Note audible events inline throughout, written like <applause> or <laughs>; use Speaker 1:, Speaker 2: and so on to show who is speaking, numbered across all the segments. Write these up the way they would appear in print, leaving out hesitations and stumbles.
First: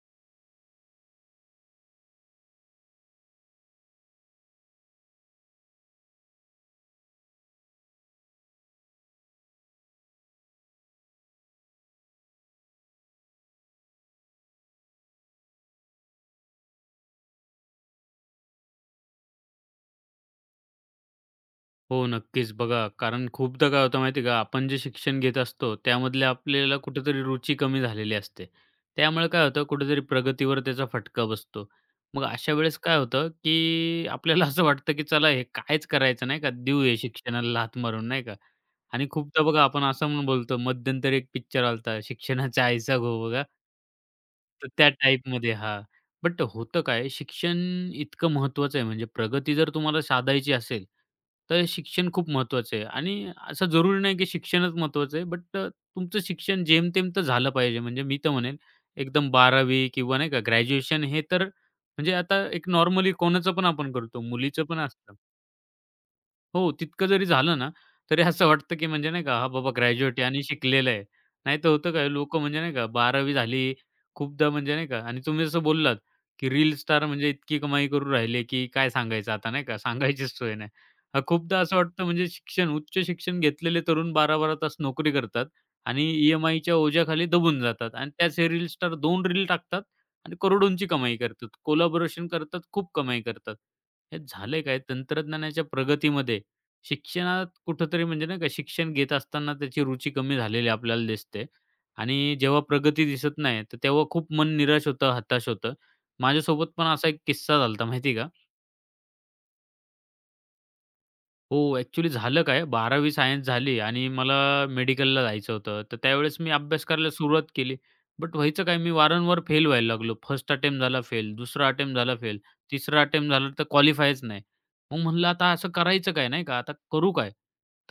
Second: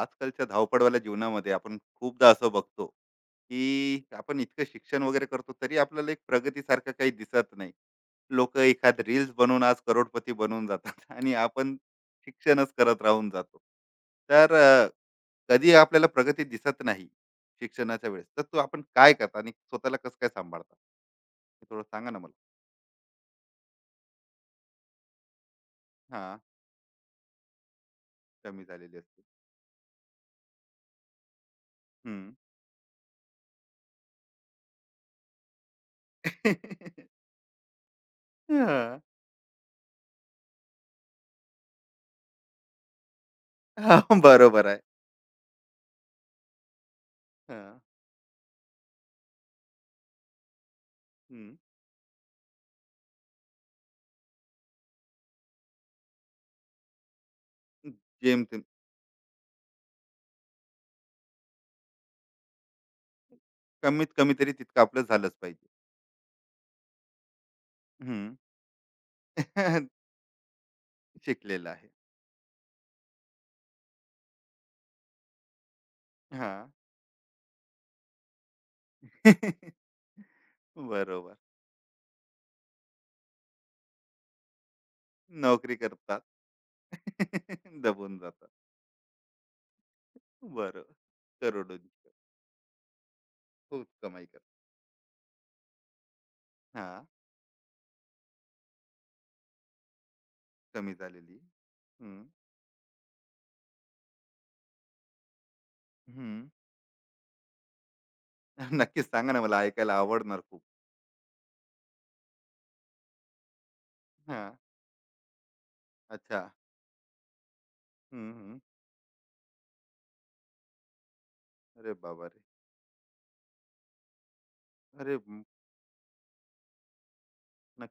Speaker 1: आजकालच्या धावपळवाल्या जीवनामध्ये आपण खूपदा असं बघतो की आपण इतकं शिक्षण वगैरे करतो तरी आपल्याला एक प्रगतीसारखं काही दिसत नाही. लोक एखाद रील्स बनवून आज करोडपती बनवून जातात <laughs> आणि आपण शिक्षणच करत राहून जातो. तर अ, कधी आपल्याला प्रगती दिसत नाही. शिक्षणाच्या वेळेस तर तू आपण काय करता आणि स्वतःला कसं काय सांभाळता, हे थोडं
Speaker 2: हो,
Speaker 1: सांगा ना मला.
Speaker 2: नक्कीच. बघा, कारण खूपदा काय होतं माहिती आहे का, आपण जे शिक्षण घेत असतो, त्यामधले
Speaker 1: हा,
Speaker 2: आपल्याला कुठेतरी रुची कमी झालेली असते.
Speaker 1: कमी झालेली असते.
Speaker 2: त्यामुळे काय होतं, कुठेतरी प्रगतीवर त्याचा फटका बसतो. मग
Speaker 1: हम्म.
Speaker 2: अशा वेळेस काय होतं, की आपल्याला असं वाटतं, की चला हे काहीच करायचं नाही का, देऊ हे
Speaker 1: <laughs>
Speaker 2: शिक्षणाला लाथ मारून, नाही का?
Speaker 1: हा.
Speaker 2: आणि खूपदा बघा आपण असं म्हणून बोलतो मध्यंतरी एक पिक्चर आला शिक्षणाच्या आईचा घो बघा.
Speaker 1: हा, बरोबर
Speaker 2: तर
Speaker 1: आहे.
Speaker 2: त्या टाईपमध्ये हां. बट होतं काय शिक्षण
Speaker 1: हा.
Speaker 2: इतकं महत्त्वाचं आहे म्हणजे प्रगती जर तुम्हाला साधायची असेल,
Speaker 1: हम्म.
Speaker 2: तर शिक्षण खूप महत्त्वाचं आहे आणि असं जरुरी नाही की शिक्षणच महत्त्वाचं आहे. तुमचं शिक्षण जेमतेम तर झालं पाहिजे. म्हणजे मी तर म्हणेल
Speaker 1: जेमतेम.
Speaker 2: एकदम 12वी किंवा नाही का ग्रॅज्युएशन हे तर म्हणजे आता एक नॉर्मली कोणाचं पण आपण
Speaker 1: कमीत
Speaker 2: करतो,
Speaker 1: कमी तरी
Speaker 2: मुलीचं पण
Speaker 1: तितकं आपलं
Speaker 2: असतं.
Speaker 1: झालंच पाहिजे.
Speaker 2: हो, तितकं जरी झालं ना,
Speaker 1: हं.
Speaker 2: तरी असं वाटतं की म्हणजे नाही का, हा बाबा
Speaker 1: <laughs>
Speaker 2: ग्रॅज्युएट आहे आणि शिकलेला आहे. नाहीतर
Speaker 1: शिकलेलं आहे.
Speaker 2: होतं काय लोकं म्हणजे नाही का 12वी झाली खूपदा म्हणजे नाही का आणि तुम्ही जसं बोललात, की
Speaker 1: हां.
Speaker 2: रील स्टार म्हणजे इतकी कमाई करू राहिले, की काय सांगायचं आता नाही का,
Speaker 1: <laughs>
Speaker 2: सांगायचीच सोय नाही.
Speaker 1: बरोबर.
Speaker 2: खूपदा असं वाटतं म्हणजे उच्च शिक्षण घेतलेले तरुण बारा बारा तास नोकरी करतात
Speaker 1: नोकरी
Speaker 2: आणि
Speaker 1: करतात.
Speaker 2: ई-एम-आयच्या ओझ्याखाली
Speaker 1: <laughs>
Speaker 2: दबून जातात आणि
Speaker 1: दबून
Speaker 2: त्याच
Speaker 1: जातात.
Speaker 2: हे रील स्टार 2 रील टाकतात आणि
Speaker 1: बरोबर.
Speaker 2: करोडोंची कमाई करतात.
Speaker 1: करोडोंची.
Speaker 2: कोलॅबोरेशन करतात, खूप कमाई करतात.
Speaker 1: खूप
Speaker 2: हे
Speaker 1: कमाई करतात.
Speaker 2: झालंय काय तंत्रज्ञानाच्या प्रगतीमध्ये
Speaker 1: हां.
Speaker 2: शिक्षणात कुठेतरी म्हणजे नाही का शिक्षण घेत असताना त्याची रुची कमी झालेली
Speaker 1: कमी
Speaker 2: आपल्याला
Speaker 1: झालेली.
Speaker 2: दिसते
Speaker 1: हं.
Speaker 2: आणि जेव्हा प्रगती दिसत नाही, तर तेव्हा खूप मन निराश होतं, हताश होतं.
Speaker 1: हं.
Speaker 2: माझ्यासोबत पण असा एक किस्सा झाला होता माहिती का?
Speaker 1: <laughs> नक्कीच सांगा ना मला ऐकायला आवडणार खूप.
Speaker 2: हो, ॲक्चुअली झालं काय 12वी सायन्स झाली आणि मला
Speaker 1: हां.
Speaker 2: मेडिकलला जायचं होतं. तर त्यावेळेस
Speaker 1: अच्छा.
Speaker 2: मी अभ्यास करायला सुरुवात केली.
Speaker 1: हं,
Speaker 2: बट
Speaker 1: हं.
Speaker 2: व्हायचं काय मी वारंवार फेल व्हायला लागलो. फर्स्ट अटेम्प्ट झाला फेल, दुसरा
Speaker 1: अरे
Speaker 2: अटेम्प्ट झाला फेल,
Speaker 1: बाबारे!
Speaker 2: तिसरा अटेम्प्ट झाला तर क्वालिफायच नाही. मग
Speaker 1: अरे
Speaker 2: म्हणलं
Speaker 1: म-
Speaker 2: आता असं करायचं काय नाही का? आता करू काय?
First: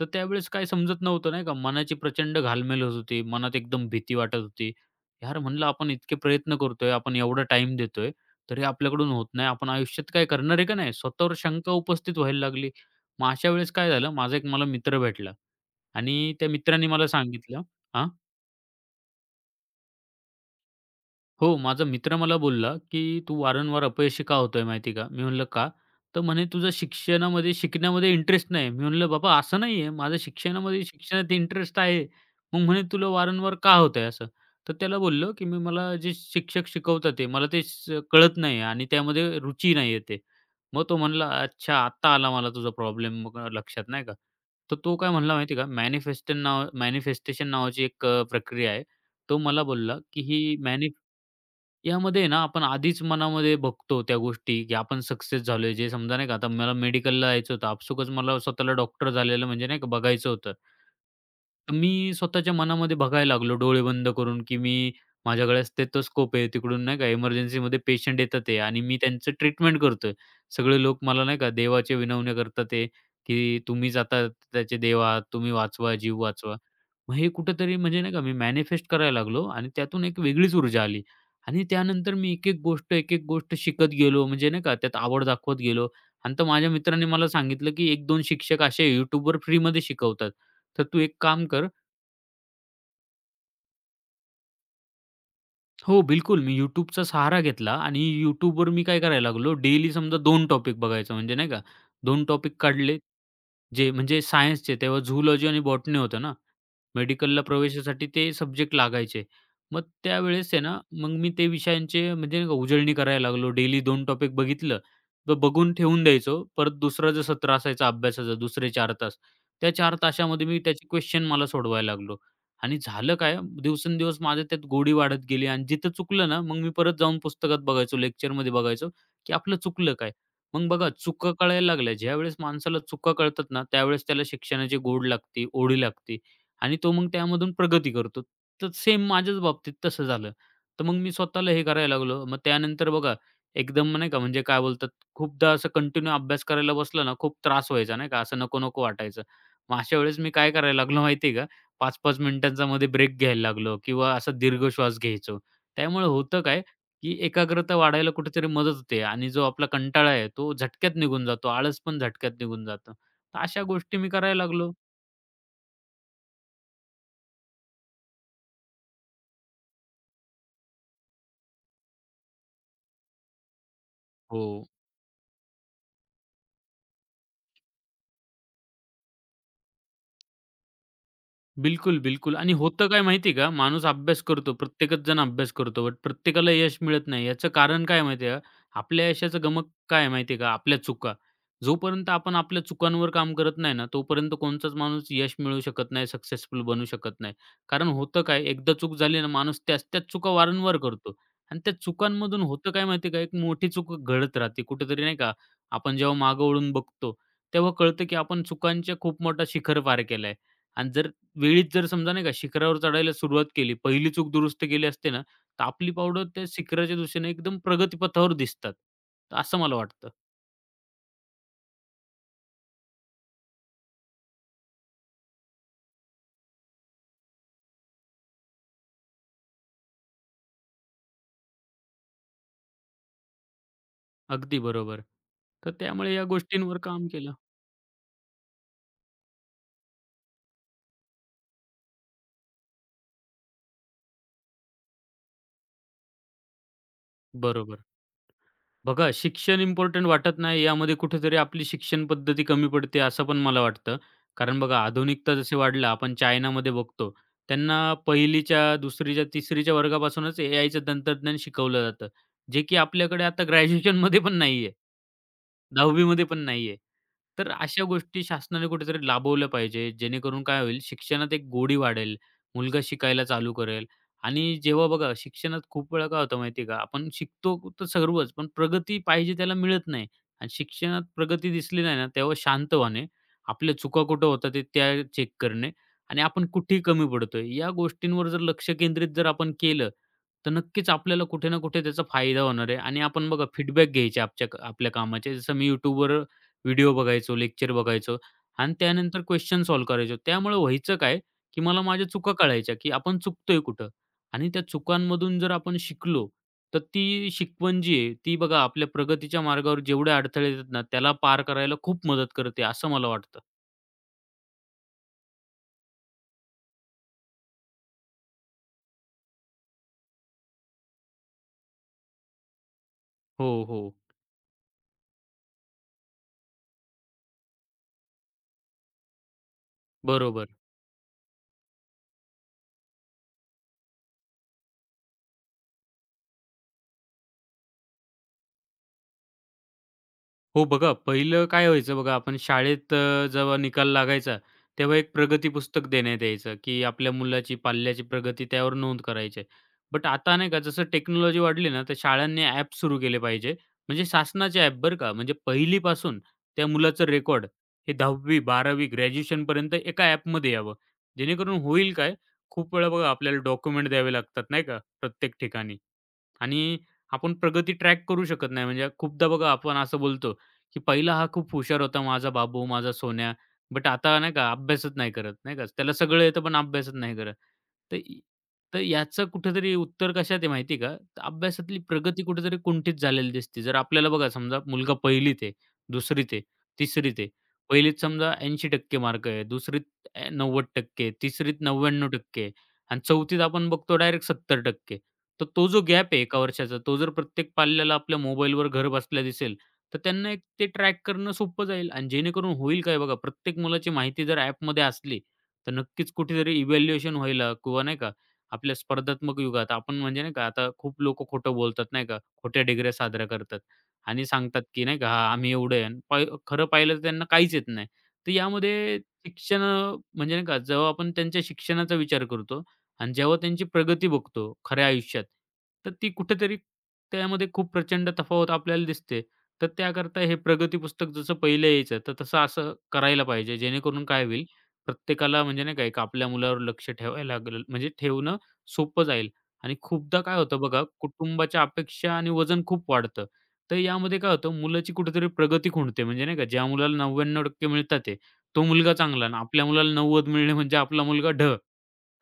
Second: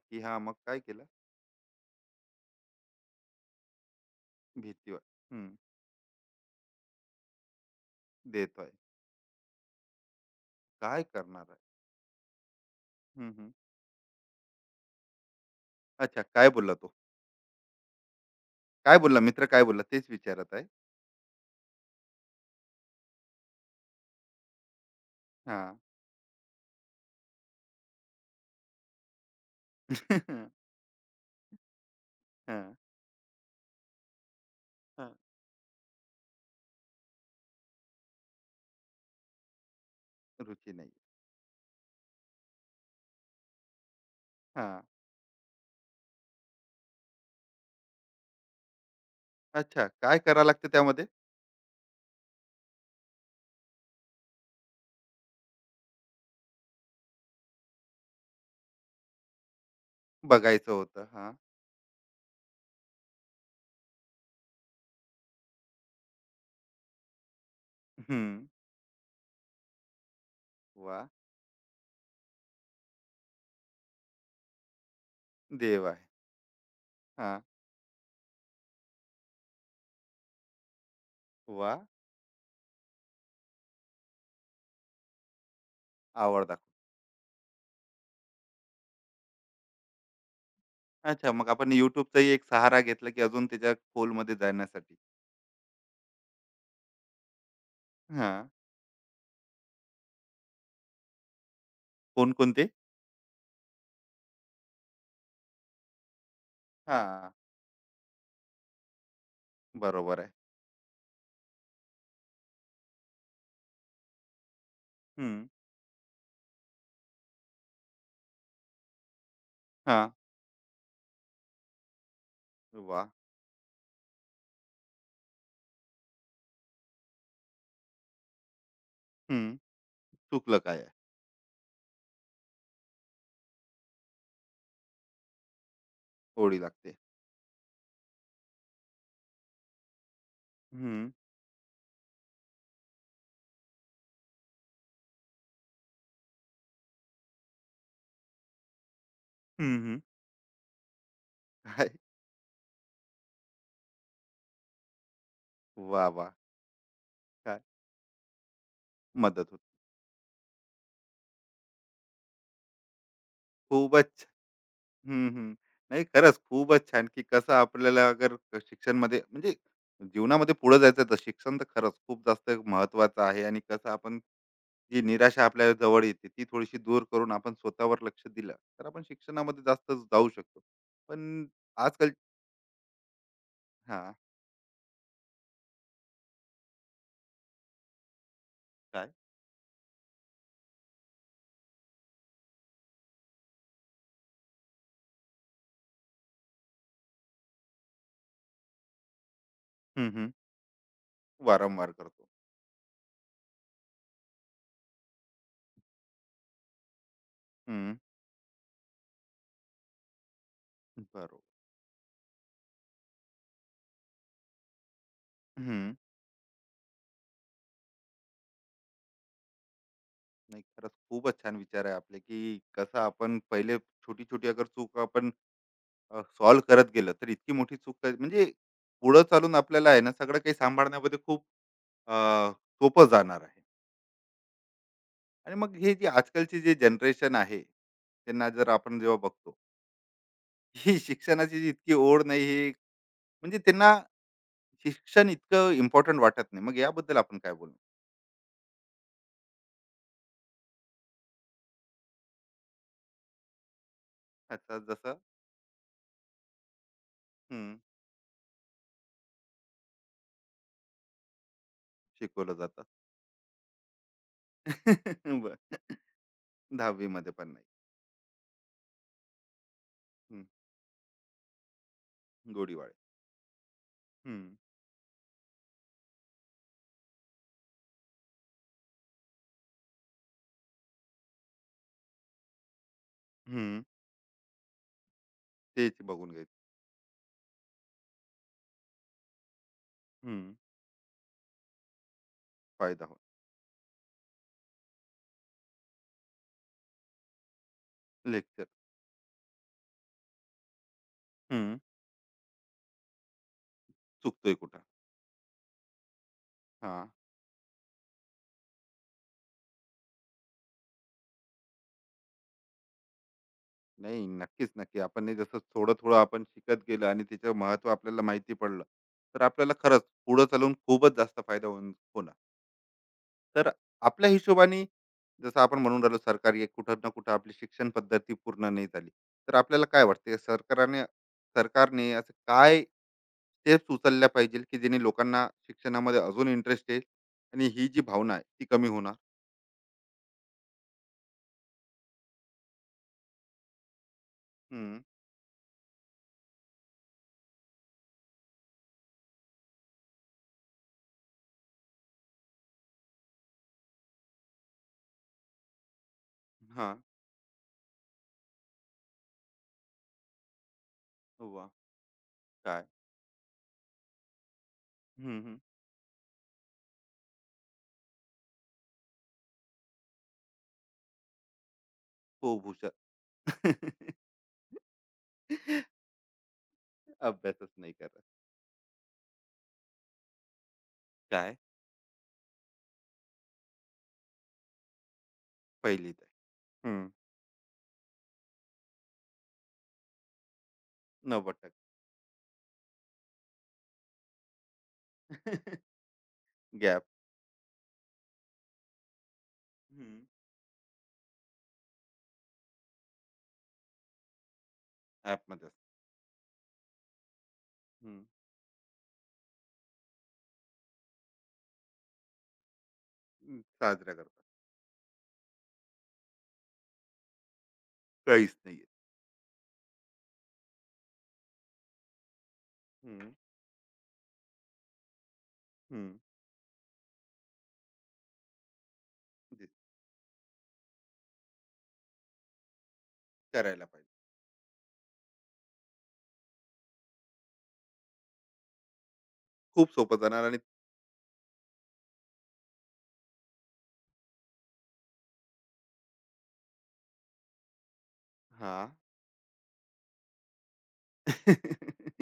Speaker 2: तर
Speaker 1: हां,
Speaker 2: त्यावेळेस
Speaker 1: मग
Speaker 2: काय
Speaker 1: काय
Speaker 2: समजत
Speaker 1: केलं?
Speaker 2: नव्हतं नाही का? मनाची प्रचंड घालमेल होत होती. मनात एकदम भीती वाटत होती.
Speaker 1: भीती वाट.
Speaker 2: यार
Speaker 1: हं.
Speaker 2: म्हणलं आपण इतके प्रयत्न करतोय, आपण एवढा टाईम देतोय, तरी
Speaker 1: देतोय.
Speaker 2: आपल्याकडून होत नाही. आपण आयुष्यात काय करणार आहे का नाही?
Speaker 1: काय
Speaker 2: स्वतःवर
Speaker 1: करणार आहे?
Speaker 2: शंका उपस्थित व्हायला लागली. मग
Speaker 1: हं, हं.
Speaker 2: अशा वेळेस काय झालं, माझा एक मला मित्र भेटला
Speaker 1: अच्छा,
Speaker 2: आणि
Speaker 1: काय
Speaker 2: त्या
Speaker 1: बोलला
Speaker 2: मित्राने
Speaker 1: तो?
Speaker 2: मला सांगितलं हां?
Speaker 1: काय बोलला, मित्र काय बोलला तेच विचारत आहे.
Speaker 2: हो, माझा मित्र मला बोलला, की "तू वारंवार अपयशी का होतोय माहिती का?" मी म्हणलं, "का?"
Speaker 1: हां.
Speaker 2: तर म्हणे, "तुझं शिक्षणामध्ये शिकण्यामध्ये इंटरेस्ट नाही." मी म्हणलं, "बाबा असं नाही आहे. माझं शिक्षणात इंटरेस्ट आहे." मग
Speaker 1: हां,
Speaker 2: म्हणे, "तुला वारंवार का होतंय असं?" तर त्याला
Speaker 1: हां.
Speaker 2: बोललो,
Speaker 1: <laughs>
Speaker 2: की "मी मला जे शिक्षक शिकवतात ते मला ते स कळत नाही आणि त्यामध्ये रुची नाही येते."
Speaker 1: रुची
Speaker 2: मग
Speaker 1: नाही.
Speaker 2: तो म्हणला, "अच्छा, आत्ता आला मला तुझा प्रॉब्लेम लक्षात नाही का?" तर
Speaker 1: हां.
Speaker 2: तो काय म्हणला माहिती आहे का? मॅनिफेस्टन नाव मॅनिफेस्टेशन नावाची एक प्रक्रिया आहे. तो मला
Speaker 1: अच्छा,
Speaker 2: बोलला,
Speaker 1: काय
Speaker 2: की
Speaker 1: करा
Speaker 2: ही
Speaker 1: लागतं त्यामध्ये?
Speaker 2: यामध्ये आहे ना, आपण आधीच मनामध्ये बघतो त्या गोष्टी, की आपण सक्सेस झालोय. जे समजा नाही का, आता मला मेडिकलला जायचं होतं. आपसुकच मला स्वतःला डॉक्टर झालेलं म्हणजे नाही का बघायचं होतं.
Speaker 1: बघायचं होतं. हां.
Speaker 2: तर मी स्वतःच्या मनामध्ये बघायला लागलो डोळे बंद करून, की मी माझ्याकडे स्टेथोस्कोप आहे. तिकडून नाही का इमर्जन्सीमध्ये पेशंट येतात
Speaker 1: हं.
Speaker 2: आहे आणि मी त्यांचं ट्रीटमेंट करतोय. सगळे
Speaker 1: वा.
Speaker 2: लोक मला नाही का देवाचे विनवण्या करतात आहे, की तुम्हीच आता त्याचे देव तुम्ही
Speaker 1: देव
Speaker 2: वाचवा,
Speaker 1: आहे.
Speaker 2: जीव वाचवा. मग हे
Speaker 1: हां.
Speaker 2: कुठेतरी म्हणजे नाही का मी मॅनिफेस्ट करायला लागलो आणि त्यातून एक वेगळीच ऊर्जा आली. आणि
Speaker 1: वा.
Speaker 2: त्यानंतर मी एक-एक गोष्ट, एक-एक गोष्ट शिकत गेलो. म्हणजे नाही का त्यात आवड दाखवत गेलो. आणि तर
Speaker 1: आवड दाखव.
Speaker 2: माझ्या मित्राने मला सांगितलं, की एक दोन शिक्षक असे YouTubeवर फ्रीमध्ये शिकवतात. तर तू एक
Speaker 1: अच्छा,
Speaker 2: काम
Speaker 1: मग
Speaker 2: कर
Speaker 1: आपण YouTubeचाही एक सहारा घेतला, की अजून त्याच्या खोलमध्ये जाण्यासाठी.
Speaker 2: हो, बिलकुल. मी YouTubeचा सहारा घेतला आणि
Speaker 1: हां.
Speaker 2: YouTubeवर मी काय करायला लागलो, डेली समजा 2 टॉपिक बघायचो. म्हणजे नाही का 2 टॉपिक
Speaker 1: कोणकोणते?
Speaker 2: काढले जे म्हणजे सायन्सचे तेव्हा झूलॉजी आणि बॉटनी होतं ना.
Speaker 1: हां.
Speaker 2: मेडिकलला प्रवेशासाठी ते सब्जेक्ट लागायचे. मग
Speaker 1: बरोबर आहे.
Speaker 2: त्यावेळेस आहे ना, मग मी ते विषयांचे म्हणजे नाही का उजळणी करायला लागलो. डेली 2 टॉपिक बघितलं, तर
Speaker 1: हं.
Speaker 2: बघून ठेवून द्यायचो. परत दुसरा जो सत्र असायचा अभ्यासाचा दुसरे 4 तास, त्या 4
Speaker 1: हां.
Speaker 2: तासामध्ये मी त्याचे क्वेश्चन मला सोडवायला लागलो. आणि
Speaker 1: वाह!
Speaker 2: झालं काय दिवसेंदिवस माझ्या त्यात गोडी वाढत गेली आणि जिथं चुकलं ना, मग मी परत जाऊन पुस्तकात बघायचो, लेक्चरमध्ये बघायचो, की
Speaker 1: हं.
Speaker 2: आपलं चुकलं काय?
Speaker 1: चुकलं
Speaker 2: मग
Speaker 1: काय आहे?
Speaker 2: बघा चुका कळायला लागल्या. ज्यावेळेस माणसाला चुका कळतात ना, त्यावेळेस त्याला शिक्षणाची गोड लागते, ओढी लागते
Speaker 1: ओळी
Speaker 2: आणि
Speaker 1: लागते.
Speaker 2: तो मग त्यामधून प्रगती करतो. तर सेम माझ्याच बाबतीत तसं झालं. तर मग
Speaker 1: हं.
Speaker 2: मी स्वतःला हे करायला लागलो. मग त्यानंतर बघा एकदम नाही का म्हणजे काय बोलतात, खूपदा असं कंटिन्यू अभ्यास करायला बसलं ना, खूप त्रास व्हायचा नाही का, असं नको-नको वाटायचं.
Speaker 1: हं,
Speaker 2: मग अशा
Speaker 1: हं.
Speaker 2: वेळेस मी काय करायला लागलो माहिती का,
Speaker 1: काय?
Speaker 2: 5-5 मिनिटांचा मध्ये ब्रेक घ्यायला लागलो किंवा असा दीर्घ श्वास घ्यायचो.
Speaker 1: वाह,
Speaker 2: त्यामुळे
Speaker 1: वाह!
Speaker 2: होतं काय की
Speaker 1: काय.
Speaker 2: एकाग्रता वाढायला कुठेतरी मदत होते आणि जो
Speaker 1: मदत होते.
Speaker 2: आपला कंटाळा आहे तो झटक्यात निघून जातो. आळस पण झटक्यात निघून जातं. तर अशा गोष्टी मी
Speaker 1: खूपच.
Speaker 2: करायला लागलो.
Speaker 1: हं. नाही, खरंच खूपच छान, की कसं आपल्याला अगर शिक्षणमध्ये म्हणजे जीवनामध्ये पुढे जायचं तर शिक्षण तर खरंच खूप जास्त महत्त्वाचं आहे. आणि कसं आपण
Speaker 2: हो.
Speaker 1: जी निराशा आपल्या जवळ येते ती थोडीशी दूर करून आपण स्वतःवर लक्ष दिलं, तर आपण शिक्षणामध्ये जास्त जाऊ शकतो. पण
Speaker 2: बिलकुल,
Speaker 1: आजकाल.
Speaker 2: बिलकुल आणि होतं काय माहिती आहे का? माणूस
Speaker 1: हां.
Speaker 2: अभ्यास करतो, प्रत्येकच जण अभ्यास करतो, बट प्रत्येकाला यश मिळत नाही. याचं कारण काय माहिती का? आपल्या
Speaker 1: काय?
Speaker 2: यशाचं गमक काय माहिती का? आपल्या चुका. जोपर्यंत आपण आपल्या चुकांवर काम करत नाही ना, तोपर्यंत कोणताच माणूस यश मिळवू शकत नाही, सक्सेसफुल बनू शकत नाही. कारण होतं काय, एकदा चूक झाली ना, माणूस त्याच-त्याच
Speaker 1: हं, हं.
Speaker 2: चुका वारंवार करतो आणि त्या
Speaker 1: वारंवार करतो.
Speaker 2: चुकांमधून होतं काय माहिती आहे का? एक मोठी चूक घडत राहते कुठेतरी नाही का? आपण जेव्हा मागं वळून बघतो, तेव्हा
Speaker 1: हं.
Speaker 2: कळतं की आपण चुकांच्या खूप मोठा शिखर पार केलाय आणि जर
Speaker 1: बरोबर.
Speaker 2: वेळीच जर समजा नाही का शिखरावर चढायला सुरुवात केली, पहिली चूक दुरुस्त केली असते ना, तर आपली
Speaker 1: हं.
Speaker 2: पावलं त्या शिखराच्या दिशेने एकदम प्रगतीपथावर दिसतात. तर असं मला वाटतं.
Speaker 1: नाही, खरंच खूपच छान विचार आहे आपले, की कसं आपण पहिले छोटी-छोटी अगर चूक आपण सॉल्व्ह करत गेलं तर इतकी मोठी चूक काय म्हणजे पुढं चालून आपल्याला आहे ना सगळं काही सांभाळण्यामध्ये खूप अ, सोपं जाणार आहे.
Speaker 2: अगदी बरोबर.
Speaker 1: आणि
Speaker 2: तर
Speaker 1: मग हे जे
Speaker 2: त्यामुळे या
Speaker 1: आजकालची जे
Speaker 2: गोष्टींवर काम केलं.
Speaker 1: जनरेशन आहे त्यांना जर आपण जेव्हा बघतो ही शिक्षणाची जी इतकी ओढ नाही, हे म्हणजे त्यांना शिक्षण इतकं इम्पॉर्टंट वाटत नाही, मग याबद्दल आपण काय बोलू.
Speaker 2: बरोबर. बघा शिक्षण इम्पोर्टंट वाटत नाही यामध्ये कुठेतरी आपली शिक्षण पद्धती कमी पडते असं पण मला वाटतं. कारण
Speaker 1: आता
Speaker 2: बघा
Speaker 1: जसं.
Speaker 2: आधुनिकता जशी वाढल्या आपण चायनामध्ये बघतो.
Speaker 1: हम्म.
Speaker 2: त्यांना पहिलीच्या, दुसरीच्या, तिसरीच्या वर्गापासूनच एआयचं तंत्रज्ञान शिकवलं जातं.
Speaker 1: शिकवलं
Speaker 2: जे की
Speaker 1: जातं.
Speaker 2: आपल्याकडे आता ग्रॅज्युएशनमध्ये पण नाहीये.
Speaker 1: <laughs> बर.
Speaker 2: 10वी मध्ये पण नाहीये.
Speaker 1: दहावी मध्ये पण
Speaker 2: तर
Speaker 1: नाही.
Speaker 2: अशा गोष्टी शासनाने कुठेतरी लाभवल्या पाहिजे, जेणेकरून
Speaker 1: हम्म.
Speaker 2: काय होईल शिक्षणात एक गोडी वाढेल, मुलगा
Speaker 1: गोडीवाळे.
Speaker 2: शिकायला चालू करेल
Speaker 1: हम्म,
Speaker 2: आणि जेव्हा बघा शिक्षणात खूप वेळा काय होतं माहिती आहे का, आपण शिकतो तर सर्वच, पण प्रगती पाहिजे त्याला मिळत नाही आणि शिक्षणात प्रगती दिसली नाही ना, तेव्हा शांत व्हाणे, आपल्या
Speaker 1: हम्म,
Speaker 2: चुका कुठं होतात ते त्या चेक करणे
Speaker 1: तेच
Speaker 2: आणि
Speaker 1: बघून
Speaker 2: आपण
Speaker 1: घ्यायचं.
Speaker 2: कुठे कमी पडतोय, या गोष्टींवर जर लक्ष केंद्रित जर आपण केलं, तर
Speaker 1: हम्म.
Speaker 2: नक्कीच आपल्याला कुठे ना कुठे त्याचा फायदा होणार आहे आणि
Speaker 1: फायदा हो.
Speaker 2: आपण बघा फीडबॅक घ्यायचे आपच्या आपल्या कामाचे. जसं मी YouTubeवर व्हिडिओ बघायचो, लेक्चर बघायचो
Speaker 1: लेक्चर.
Speaker 2: आणि त्यानंतर क्वेश्चन सॉल्व्ह करायचो. त्यामुळे व्हायचं काय, की मला माझ्या चुका कळायच्या, की आपण चुकतोय कुठं आणि
Speaker 1: चुकतोय
Speaker 2: त्या
Speaker 1: कुठं.
Speaker 2: चुकांमधून जर आपण शिकलो, तर
Speaker 1: हा.
Speaker 2: ती शिकवण जी आहे, ती बघा आपल्या प्रगतीच्या मार्गावर जेवढे अडथळे येतात ना, त्याला पार करायला खूप मदत करते, असं मला वाटतं.
Speaker 1: नाही, नक्कीच नक्की आपण हे जसं थोडं थोडं आपण शिकत गेलं आणि त्याचं महत्व आपल्याला माहिती पडलं तर आपल्याला खरंच पुढे चालून खूपच जास्त फायदा होऊन होणार.
Speaker 2: हो,
Speaker 1: तर
Speaker 2: हो.
Speaker 1: आपल्या हिशोबाने जसं आपण म्हणून राहिलो सरकारी एक कुठं ना कुठं आपली शिक्षण पद्धती पूर्ण नाही झाली, तर आपल्याला काय वाटते
Speaker 2: बरोबर.
Speaker 1: सरकारने, सरकारने असं काय स्टेप्स उचलल्या पाहिजे की जेणे लोकांना शिक्षणामध्ये अजून इंटरेस्ट येईल आणि ही जी भावना आहे ती कमी होणार.
Speaker 2: हो बघा, पहिलं काय व्हायचं बघा, आपण शाळेत जेव्हा निकाल लागायचा, तेव्हा
Speaker 1: हम्म.
Speaker 2: एक प्रगती पुस्तक देण्यात यायचं, की आपल्या मुलाची पाल्याची प्रगती त्यावर नोंद करायची बट आता नाही का, जसं टेक्नॉलॉजी वाढली ना, तर शाळांनी ॲप सुरू केले पाहिजे. म्हणजे शासनाचे ॲप बरं का, म्हणजे पहिलीपासून त्या
Speaker 1: हा.
Speaker 2: मुलाचं रेकॉर्ड हे 10वी, 12वी, ग्रॅज्युएशनपर्यंत एका ॲपमध्ये यावं. जेणेकरून
Speaker 1: वा.
Speaker 2: होईल काय, खूप
Speaker 1: काय.
Speaker 2: वेळा बघा आपल्याला डॉक्युमेंट द्यावे लागतात नाही का, प्रत्येक
Speaker 1: हम्म,
Speaker 2: ठिकाणी. आणि आपण प्रगती ट्रॅक करू शकत नाही. म्हणजे खूपदा बघा आपण असं बोलतो, की "पहिला हा खूप हुशार होता माझा
Speaker 1: हो
Speaker 2: बाबू,
Speaker 1: भूषण.
Speaker 2: माझा सोन्या." बट आता नाही का अभ्यासच नाही करत, नाही का. त्याला
Speaker 1: <laughs>
Speaker 2: सगळं येतं पण अभ्यासच नाही करत.
Speaker 1: अभ्यासच नाही
Speaker 2: तर
Speaker 1: करत.
Speaker 2: इ तर याचं कुठेतरी उत्तर कशात आहे माहिती आहे का? तर
Speaker 1: काय?
Speaker 2: अभ्यासातली प्रगती कुठेतरी कुंठित झालेली दिसते. जर आपल्याला बघा समजा मुलगा 1लीत आहे,
Speaker 1: पहिलीत आहे.
Speaker 2: 2रीत आहे,
Speaker 1: हं.
Speaker 2: 3रीत आहे. 1लीत समजा 80% मार्क आहे, 2रीत 90% 3रीत
Speaker 1: 90%
Speaker 2: 99% आणि 4थीत आपण बघतो डायरेक्ट 70%. तर तो जो
Speaker 1: <laughs>
Speaker 2: गॅप आहे एका वर्षाचा, तो
Speaker 1: गॅप.
Speaker 2: जर प्रत्येक पाल्याला आपल्या मोबाईलवर घरबसल्या दिसेल, तर
Speaker 1: हं.
Speaker 2: त्यांना एक ते ट्रॅक करणं सोपं जाईल आणि जेणेकरून होईल काय बघा, प्रत्येक मुलाची माहिती जर ॲपमध्ये असली, तर नक्कीच कुठेतरी इव्हॅल्युएशन व्हायला किंवा नाही का, आपल्या स्पर्धात्मक युगात आपण म्हणजे नाही का, आता खूप लोकं खोटं बोलतात नाही का, खोट्या डिग्र्या साजऱ्या करतात
Speaker 1: साजरा
Speaker 2: आणि
Speaker 1: करतात.
Speaker 2: सांगतात की नाही का, "हां, आम्ही एवढे आहे" आणि पाय खरं पाहिलं तर त्यांना काहीच येत नाही. तर
Speaker 1: काहीच नाही आहे.
Speaker 2: यामध्ये शिक्षण म्हणजे नाही का, जेव्हा आपण त्यांच्या शिक्षणाचा विचार करतो, आणि
Speaker 1: हं.
Speaker 2: जेव्हा त्यांची प्रगती बघतो खऱ्या आयुष्यात, तर
Speaker 1: हं.
Speaker 2: ती कुठेतरी त्यामध्ये खूप प्रचंड तफावत आपल्याला दिसते.
Speaker 1: जे.
Speaker 2: तर त्याकरता हे प्रगती पुस्तक जसं पहिलं यायचं, तर तसं असं करायला पाहिजे.
Speaker 1: करायला
Speaker 2: जेणेकरून
Speaker 1: पाहिजे.
Speaker 2: काय होईल, प्रत्येकाला म्हणजे नाही का एक आपल्या मुलावर लक्ष ठेवायला लागेल म्हणजे ठेवणं सोपं जाईल. आणि
Speaker 1: खूप सोपं
Speaker 2: खूपदा काय
Speaker 1: जाणार. आणि
Speaker 2: होतं बघा, कुटुंबाच्या अपेक्षा आणि वजन खूप वाढतं. तर यामध्ये काय होतं, मुलाची कुठेतरी प्रगती खुंटते. म्हणजे नाही का, ज्या मुलाला 99% मिळतात आहे, तो
Speaker 1: हां.
Speaker 2: मुलगा चांगला आणि आपल्या मुलाला 90 मिळणे म्हणजे आपला मुलगा ढ.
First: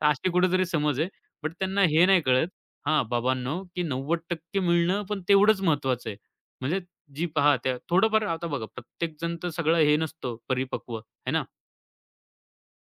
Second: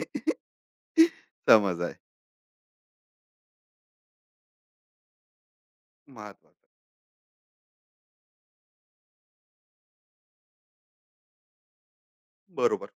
Speaker 2: तर अशी कुठेतरी समज आहे. बट
Speaker 1: समज
Speaker 2: त्यांना
Speaker 1: आहे.
Speaker 2: हे नाही कळत हां, बाबांनो, की 90% मिळणं पण तेवढंच महत्त्वाचं आहे.
Speaker 1: महत्वाचं.
Speaker 2: म्हणजे जी पहा त्या थोडंफार आता बघा प्रत्येकजण तर सगळं हे नसतो परिपक्व, है ना?
Speaker 1: बरोबर.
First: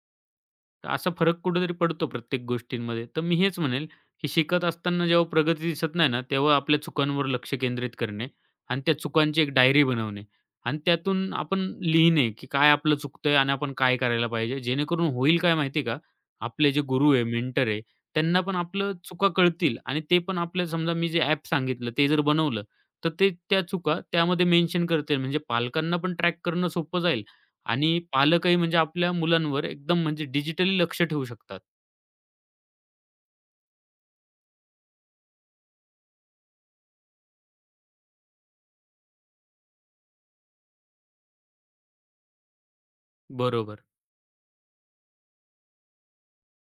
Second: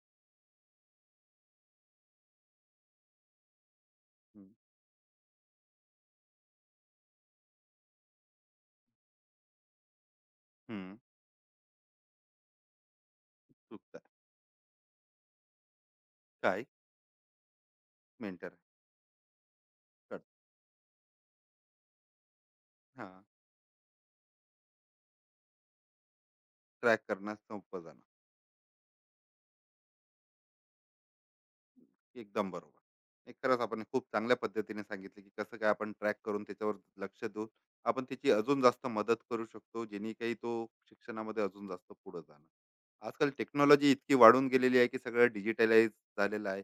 Speaker 2: तर असा फरक कुठेतरी पडतो प्रत्येक गोष्टींमध्ये. तर मी हेच म्हणेल, की
Speaker 1: हं.
Speaker 2: शिकत असताना जेव्हा प्रगती दिसत नाही ना, तेव्हा आपल्या चुकांवर लक्ष केंद्रित करणे आणि त्या चुकांची एक डायरी बनवणे आणि
Speaker 1: हं.
Speaker 2: त्यातून आपण लिहिणे, की काय आपलं चुकतंय आणि आपण काय
Speaker 1: चुकता.
Speaker 2: करायला पाहिजे. जेणेकरून होईल काय माहिती का,
Speaker 1: काय?
Speaker 2: आपले जे गुरु आहे, मेंटर आहे, त्यांना
Speaker 1: मेंटर
Speaker 2: पण
Speaker 1: आहे.
Speaker 2: आपलं चुका कळतील आणि ते
Speaker 1: कळतं.
Speaker 2: पण आपल्या समजा मी जे ॲप सांगितलं ते जर बनवलं, तर
Speaker 1: हां.
Speaker 2: ते त्या चुका त्यामध्ये मेन्शन करतील. म्हणजे पालकांना पण ट्रॅक करणं
Speaker 1: ट्रॅक
Speaker 2: सोपं जाईल
Speaker 1: करणं सोपं
Speaker 2: आणि
Speaker 1: जाणार.
Speaker 2: पालकही म्हणजे आपल्या मुलांवर एकदम म्हणजे डिजिटली लक्ष ठेवू शकतात.
Speaker 1: एकदम बरोबर. नाही, खरंच आपण खूप चांगल्या पद्धतीने सांगितलं की कसं काय आपण ट्रॅक करून त्याच्यावर लक्ष देऊन आपण त्याची अजून जास्त मदत करू शकतो जेणे काही तो शिक्षणामध्ये अजून जास्त पुढे जाणं. आजकाल
Speaker 2: बरोबर.
Speaker 1: टेक्नॉलॉजी इतकी वाढून गेलेली आहे की सगळं डिजिटलाइज झालेलं आहे.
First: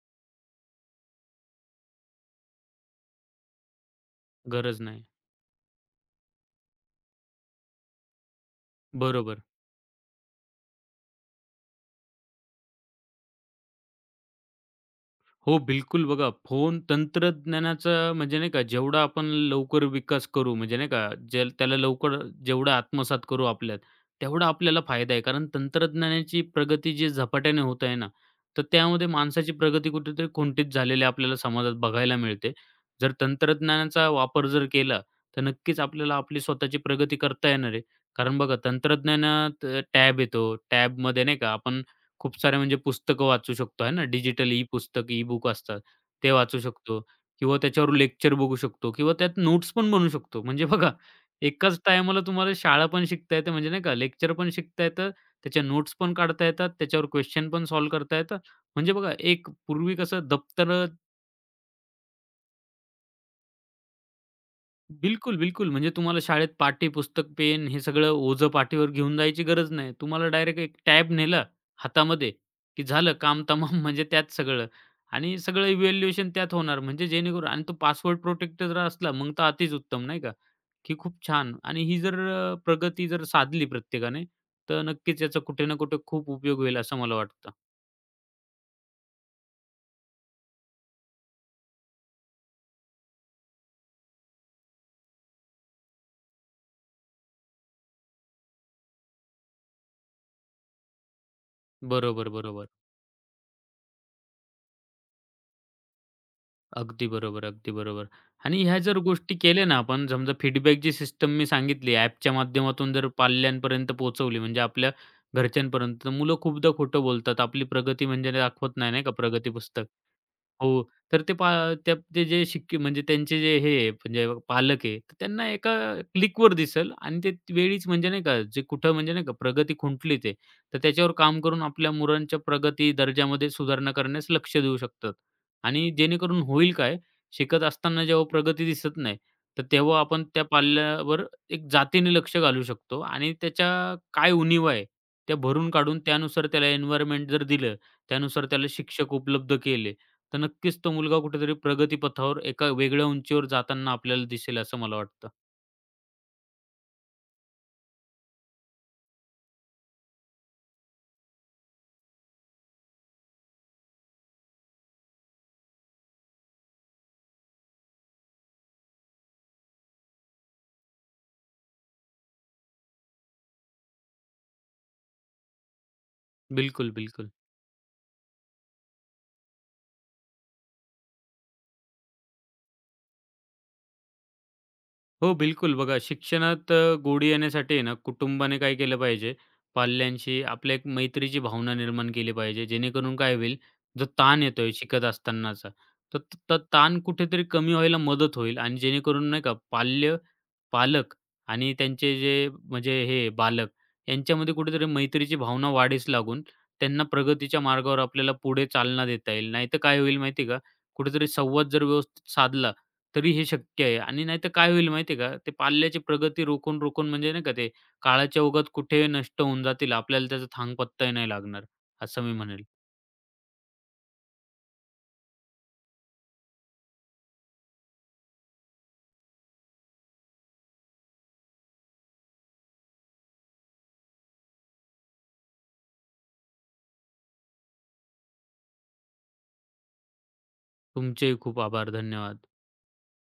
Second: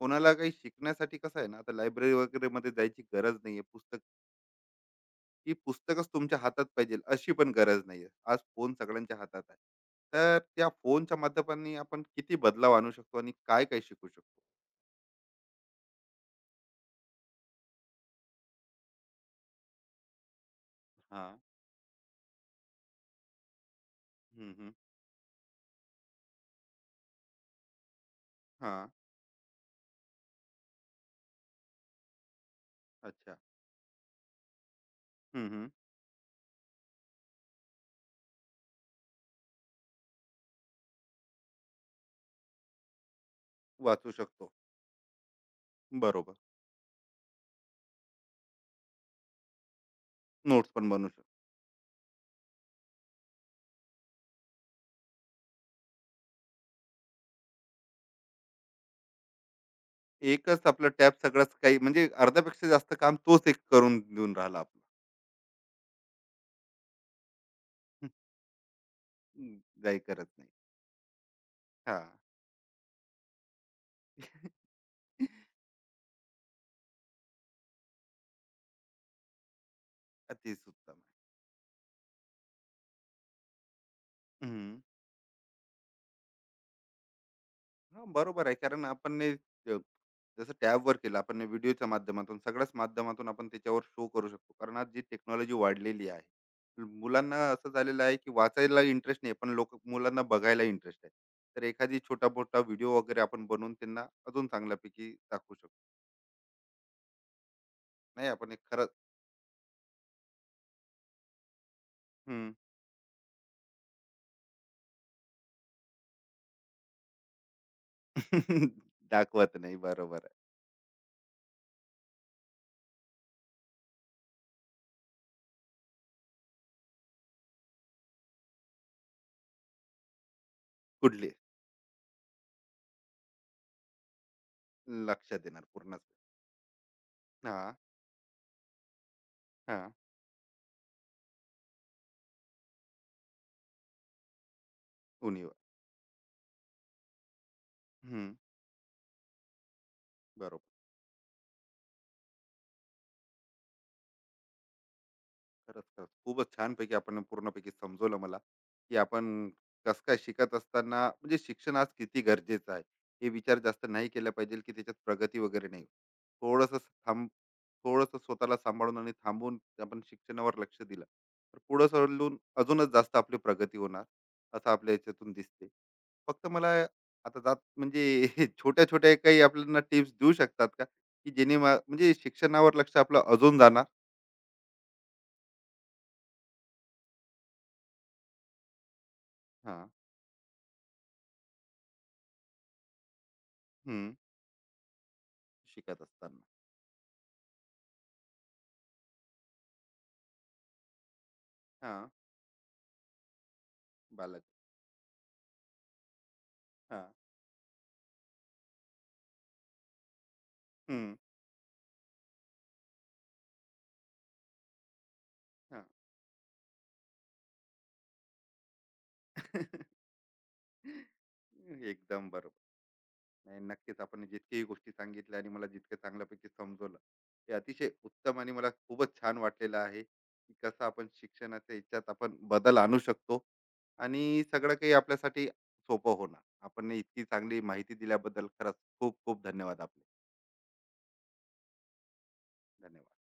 Speaker 1: कोणाला काही शिकण्यासाठी कसं आहे ना, आता लायब्ररी वगैरे मध्ये जायची गरज नाहीये. पुस्तक,
Speaker 2: गरज नाही.
Speaker 1: ही पुस्तकच तुमच्या हातात पाहिजे अशी पण गरज नाहीये. आज फोन सगळ्यांच्या हातात
Speaker 2: बरोबर.
Speaker 1: आहे, तर त्या फोनच्या माध्यमाने आपण किती बदलाव आणू शकतो आणि काय काय शिकू शकतो.
Speaker 2: हो, बिलकुल. बघा, फोन तंत्रज्ञानाचा म्हणजे नाही का, जेवढा आपण लवकर विकास करू, म्हणजे नाही का,
Speaker 1: हा.
Speaker 2: जे त्याला लवकर जेवढा आत्मसात करू आपल्यात, तेवढा
Speaker 1: हम्म हम्म.
Speaker 2: आपल्याला फायदा आहे. कारण तंत्रज्ञानाची प्रगती जी झपाट्याने होत आहे ना, तर
Speaker 1: हां.
Speaker 2: त्यामध्ये माणसाची प्रगती कुठेतरी खुंटीत झालेली आपल्याला समाजात बघायला मिळते. जर
Speaker 1: अच्छा.
Speaker 2: तंत्रज्ञानाचा वापर जर केला, तर
Speaker 1: हं, हं.
Speaker 2: नक्कीच आपल्याला आपली स्वतःची प्रगती करता येणार आहे. कारण बघा, तंत्रज्ञानात टॅब येतो. टॅबमध्ये नाही का, आपण खूप सारे म्हणजे पुस्तकं वाचू शकतो आहे ना,
Speaker 1: वाचू शकतो.
Speaker 2: डिजिटल ई पुस्तक, ई बुक असतात ते
Speaker 1: बरोबर.
Speaker 2: वाचू शकतो किंवा त्याच्यावर लेक्चर बघू शकतो किंवा त्यात नोट्स पण बनवू शकतो. म्हणजे
Speaker 1: नोट्स पण
Speaker 2: बघा
Speaker 1: बनवू शकतो.
Speaker 2: एकाच टायमाला तुम्हाला शाळा पण शिकता येते म्हणजे नाही का, लेक्चर पण शिकता येतं, त्याच्या नोट्स पण काढता येतात, त्याच्यावर क्वेश्चन पण सॉल्व्ह करता येतं. म्हणजे बघा एक पूर्वी कसं
Speaker 1: एकच
Speaker 2: दप्तर
Speaker 1: आपलं टॅब सगळंच काही म्हणजे अर्ध्यापेक्षा जास्त काम तोच एक करून देऊन राहिला आपलं.
Speaker 2: बिलकुल, बिलकुल. म्हणजे तुम्हाला शाळेत पाठी पुस्तक पेन हे सगळं ओझं पाठीवर घेऊन जायची
Speaker 1: हं. <laughs>
Speaker 2: गरज नाही.
Speaker 1: काही करत
Speaker 2: तुम्हाला
Speaker 1: नाही.
Speaker 2: डायरेक्ट एक टॅब नेला
Speaker 1: हां.
Speaker 2: हातामध्ये, की झालं काम तमाम <laughs> म्हणजे त्यात सगळं आणि सगळं इव्हॅल्युएशन त्यात होणार म्हणजे जेणेकरून आणि तो पासवर्ड प्रोटेक्टेड जर असला, मग तर अतिच उत्तम नाही का, की
Speaker 1: अतिउत्तम.
Speaker 2: खूप छान आणि ही जर प्रगती जर साधली प्रत्येकाने,
Speaker 1: हं.
Speaker 2: तर
Speaker 1: <laughs>
Speaker 2: नक्कीच याचा कुठे ना कुठे खूप उपयोग होईल असं मला वाटतं.
Speaker 1: हा, बरोबर आहे कारण जसं टॅबवर केलं आपण व्हिडिओच्या माध्यमातून सगळ्याच माध्यमातून आपण त्याच्यावर शो करू शकतो कारण आज जी टेक्नॉलॉजी वाढलेली आहे. मुलांना असं झालेलं आहे की वाचायला इंटरेस्ट नाही, पण लोक मुलांना बघायला इंटरेस्ट आहे, तर एखादी छोटा
Speaker 2: बरोबर,
Speaker 1: मोठा
Speaker 2: बरोबर.
Speaker 1: व्हिडिओ वगैरे आपण बनवून त्यांना अजून चांगल्यापैकी दाखवू शकतो.
Speaker 2: अगदी बरोबर, अगदी बरोबर.
Speaker 1: नाही, आपण एक
Speaker 2: आणि ह्या
Speaker 1: खरंच.
Speaker 2: जर गोष्टी केल्या ना आपण समजा फीडबॅकची सिस्टम मी सांगितली ॲपच्या
Speaker 1: हम्म.
Speaker 2: माध्यमातून जर पाल्यांपर्यंत पोहोचवली म्हणजे आपल्या घरच्यांपर्यंत, तर मुलं खूपदा खोटं बोलतात. आपली प्रगती म्हणजे दाखवत
Speaker 1: <laughs>
Speaker 2: नाही, नाही का प्रगती
Speaker 1: दाखवत नाही,
Speaker 2: पुस्तक.
Speaker 1: बरोबर आहे.
Speaker 2: हो, तर ते पा त्या ते जे शिक्के म्हणजे त्यांचे जे हे आहे, म्हणजे पालक आहे, तर त्यांना एका क्लिकवर दिसेल आणि ते वेळीच म्हणजे नाही का जे कुठं म्हणजे नाही का प्रगती खुंटली ते, तर त्याच्यावर
Speaker 1: कुठली.
Speaker 2: काम करून आपल्या मुलांच्या प्रगती दर्जामध्ये सुधारणा करण्यास लक्ष देऊ शकतात.
Speaker 1: लक्ष देणार
Speaker 2: आणि
Speaker 1: पूर्ण.
Speaker 2: जेणेकरून होईल काय, शिकत
Speaker 1: हा.
Speaker 2: असताना जेव्हा प्रगती दिसत नाही, तर
Speaker 1: हा.
Speaker 2: तेव्हा आपण त्या पाल्यावर एक जातीने लक्ष घालू शकतो आणि त्याच्या काय उणिवा आहे, त्या
Speaker 1: उणीव.
Speaker 2: भरून काढून त्यानुसार त्याला एन्व्हायर्नमेंट जर दिलं,
Speaker 1: हम्म.
Speaker 2: त्यानुसार त्याला शिक्षक उपलब्ध केले, तर नक्कीच
Speaker 1: बरोबर.
Speaker 2: तो मुलगा कुठेतरी प्रगतीपथावर एका वेगळ्या उंचीवर जाताना आपल्याला दिसेल असं मला वाटतं.
Speaker 1: खरंच खरंच खूपच छानपैकी आपण पूर्णपैकी समजवलं मला, की आपण कस काय शिकत असताना म्हणजे शिक्षण आज किती गरजेचं आहे, हे विचार जास्त नाही केला पाहिजे की त्याच्यात प्रगती वगैरे नाही. थोडस थांब थोडस स्वतःला सांभाळून आणि थांबून आपण शिक्षणावर लक्ष दिलं तर पुढे सरलून अजूनच जास्त आपली प्रगती होणार, असं आपल्या याच्यातून दिसते. फक्त मला
Speaker 2: बिलकुल, बिलकुल.
Speaker 1: आता जात म्हणजे <laughs> छोट्या छोट्या काही आपल्याला टिप्स देऊ शकतात का की जेणे म्हणजे शिक्षणावर लक्ष आपलं अजून जाणार.
Speaker 2: हो, बिलकुल. बघा शिक्षणात गोडी येण्यासाठी आहे ना, कुटुंबाने काय केलं पाहिजे,
Speaker 1: हा.
Speaker 2: पाल्यांशी आपल्या एक मैत्रीची भावना निर्माण केली पाहिजे. जेणेकरून काय होईल, जो
Speaker 1: हम्म.
Speaker 2: ताण येतोय शिकत असतानाचा,
Speaker 1: शिकत
Speaker 2: तर त
Speaker 1: असताना.
Speaker 2: त ताण कुठेतरी कमी व्हायला मदत होईल आणि जेणेकरून नाही का पालक आणि
Speaker 1: हां.
Speaker 2: त्यांचे जे म्हणजे हे बालक
Speaker 1: बालक.
Speaker 2: यांच्यामध्ये कुठेतरी मैत्रीची भावना वाढीस लागून त्यांना
Speaker 1: हां.
Speaker 2: प्रगतीच्या मार्गावर आपल्याला पुढे चालना देता येईल. नाहीतर काय होईल माहिती आहे का,
Speaker 1: हं.
Speaker 2: कुठेतरी संवाद जर व्यवस्थित साधला तरी हे शक्य आहे आणि नाहीतर काय होईल माहिती आहे का, ते
Speaker 1: हां.
Speaker 2: पाल्याची प्रगती रोखून, रोखून म्हणजे नाही का ते काळाच्या ओघात कुठे नष्ट होऊन जातील.
Speaker 1: <laughs>
Speaker 2: आपल्याला त्याचा थांगपत्ताही नाही लागणार, असं
Speaker 1: एकदम
Speaker 2: मी
Speaker 1: बरोबर.
Speaker 2: म्हणेल.
Speaker 1: नाही, नक्कीच आपण जितकीही गोष्टी सांगितल्या आणि मला जितकं चांगल्यापैकी समजवलं, ते अतिशय उत्तम आणि मला खूपच छान वाटलेलं आहे, की कसं आपण शिक्षणाच्या ह्याच्यात आपण बदल आणू शकतो आणि सगळं काही आपल्यासाठी सोपं होणार. आपण इतकी चांगली माहिती दिल्याबद्दल खरंच खूप खूप धन्यवाद आपले.
Speaker 2: तुमचेही खूप आभार. धन्यवाद.
Speaker 1: धन्यवाद.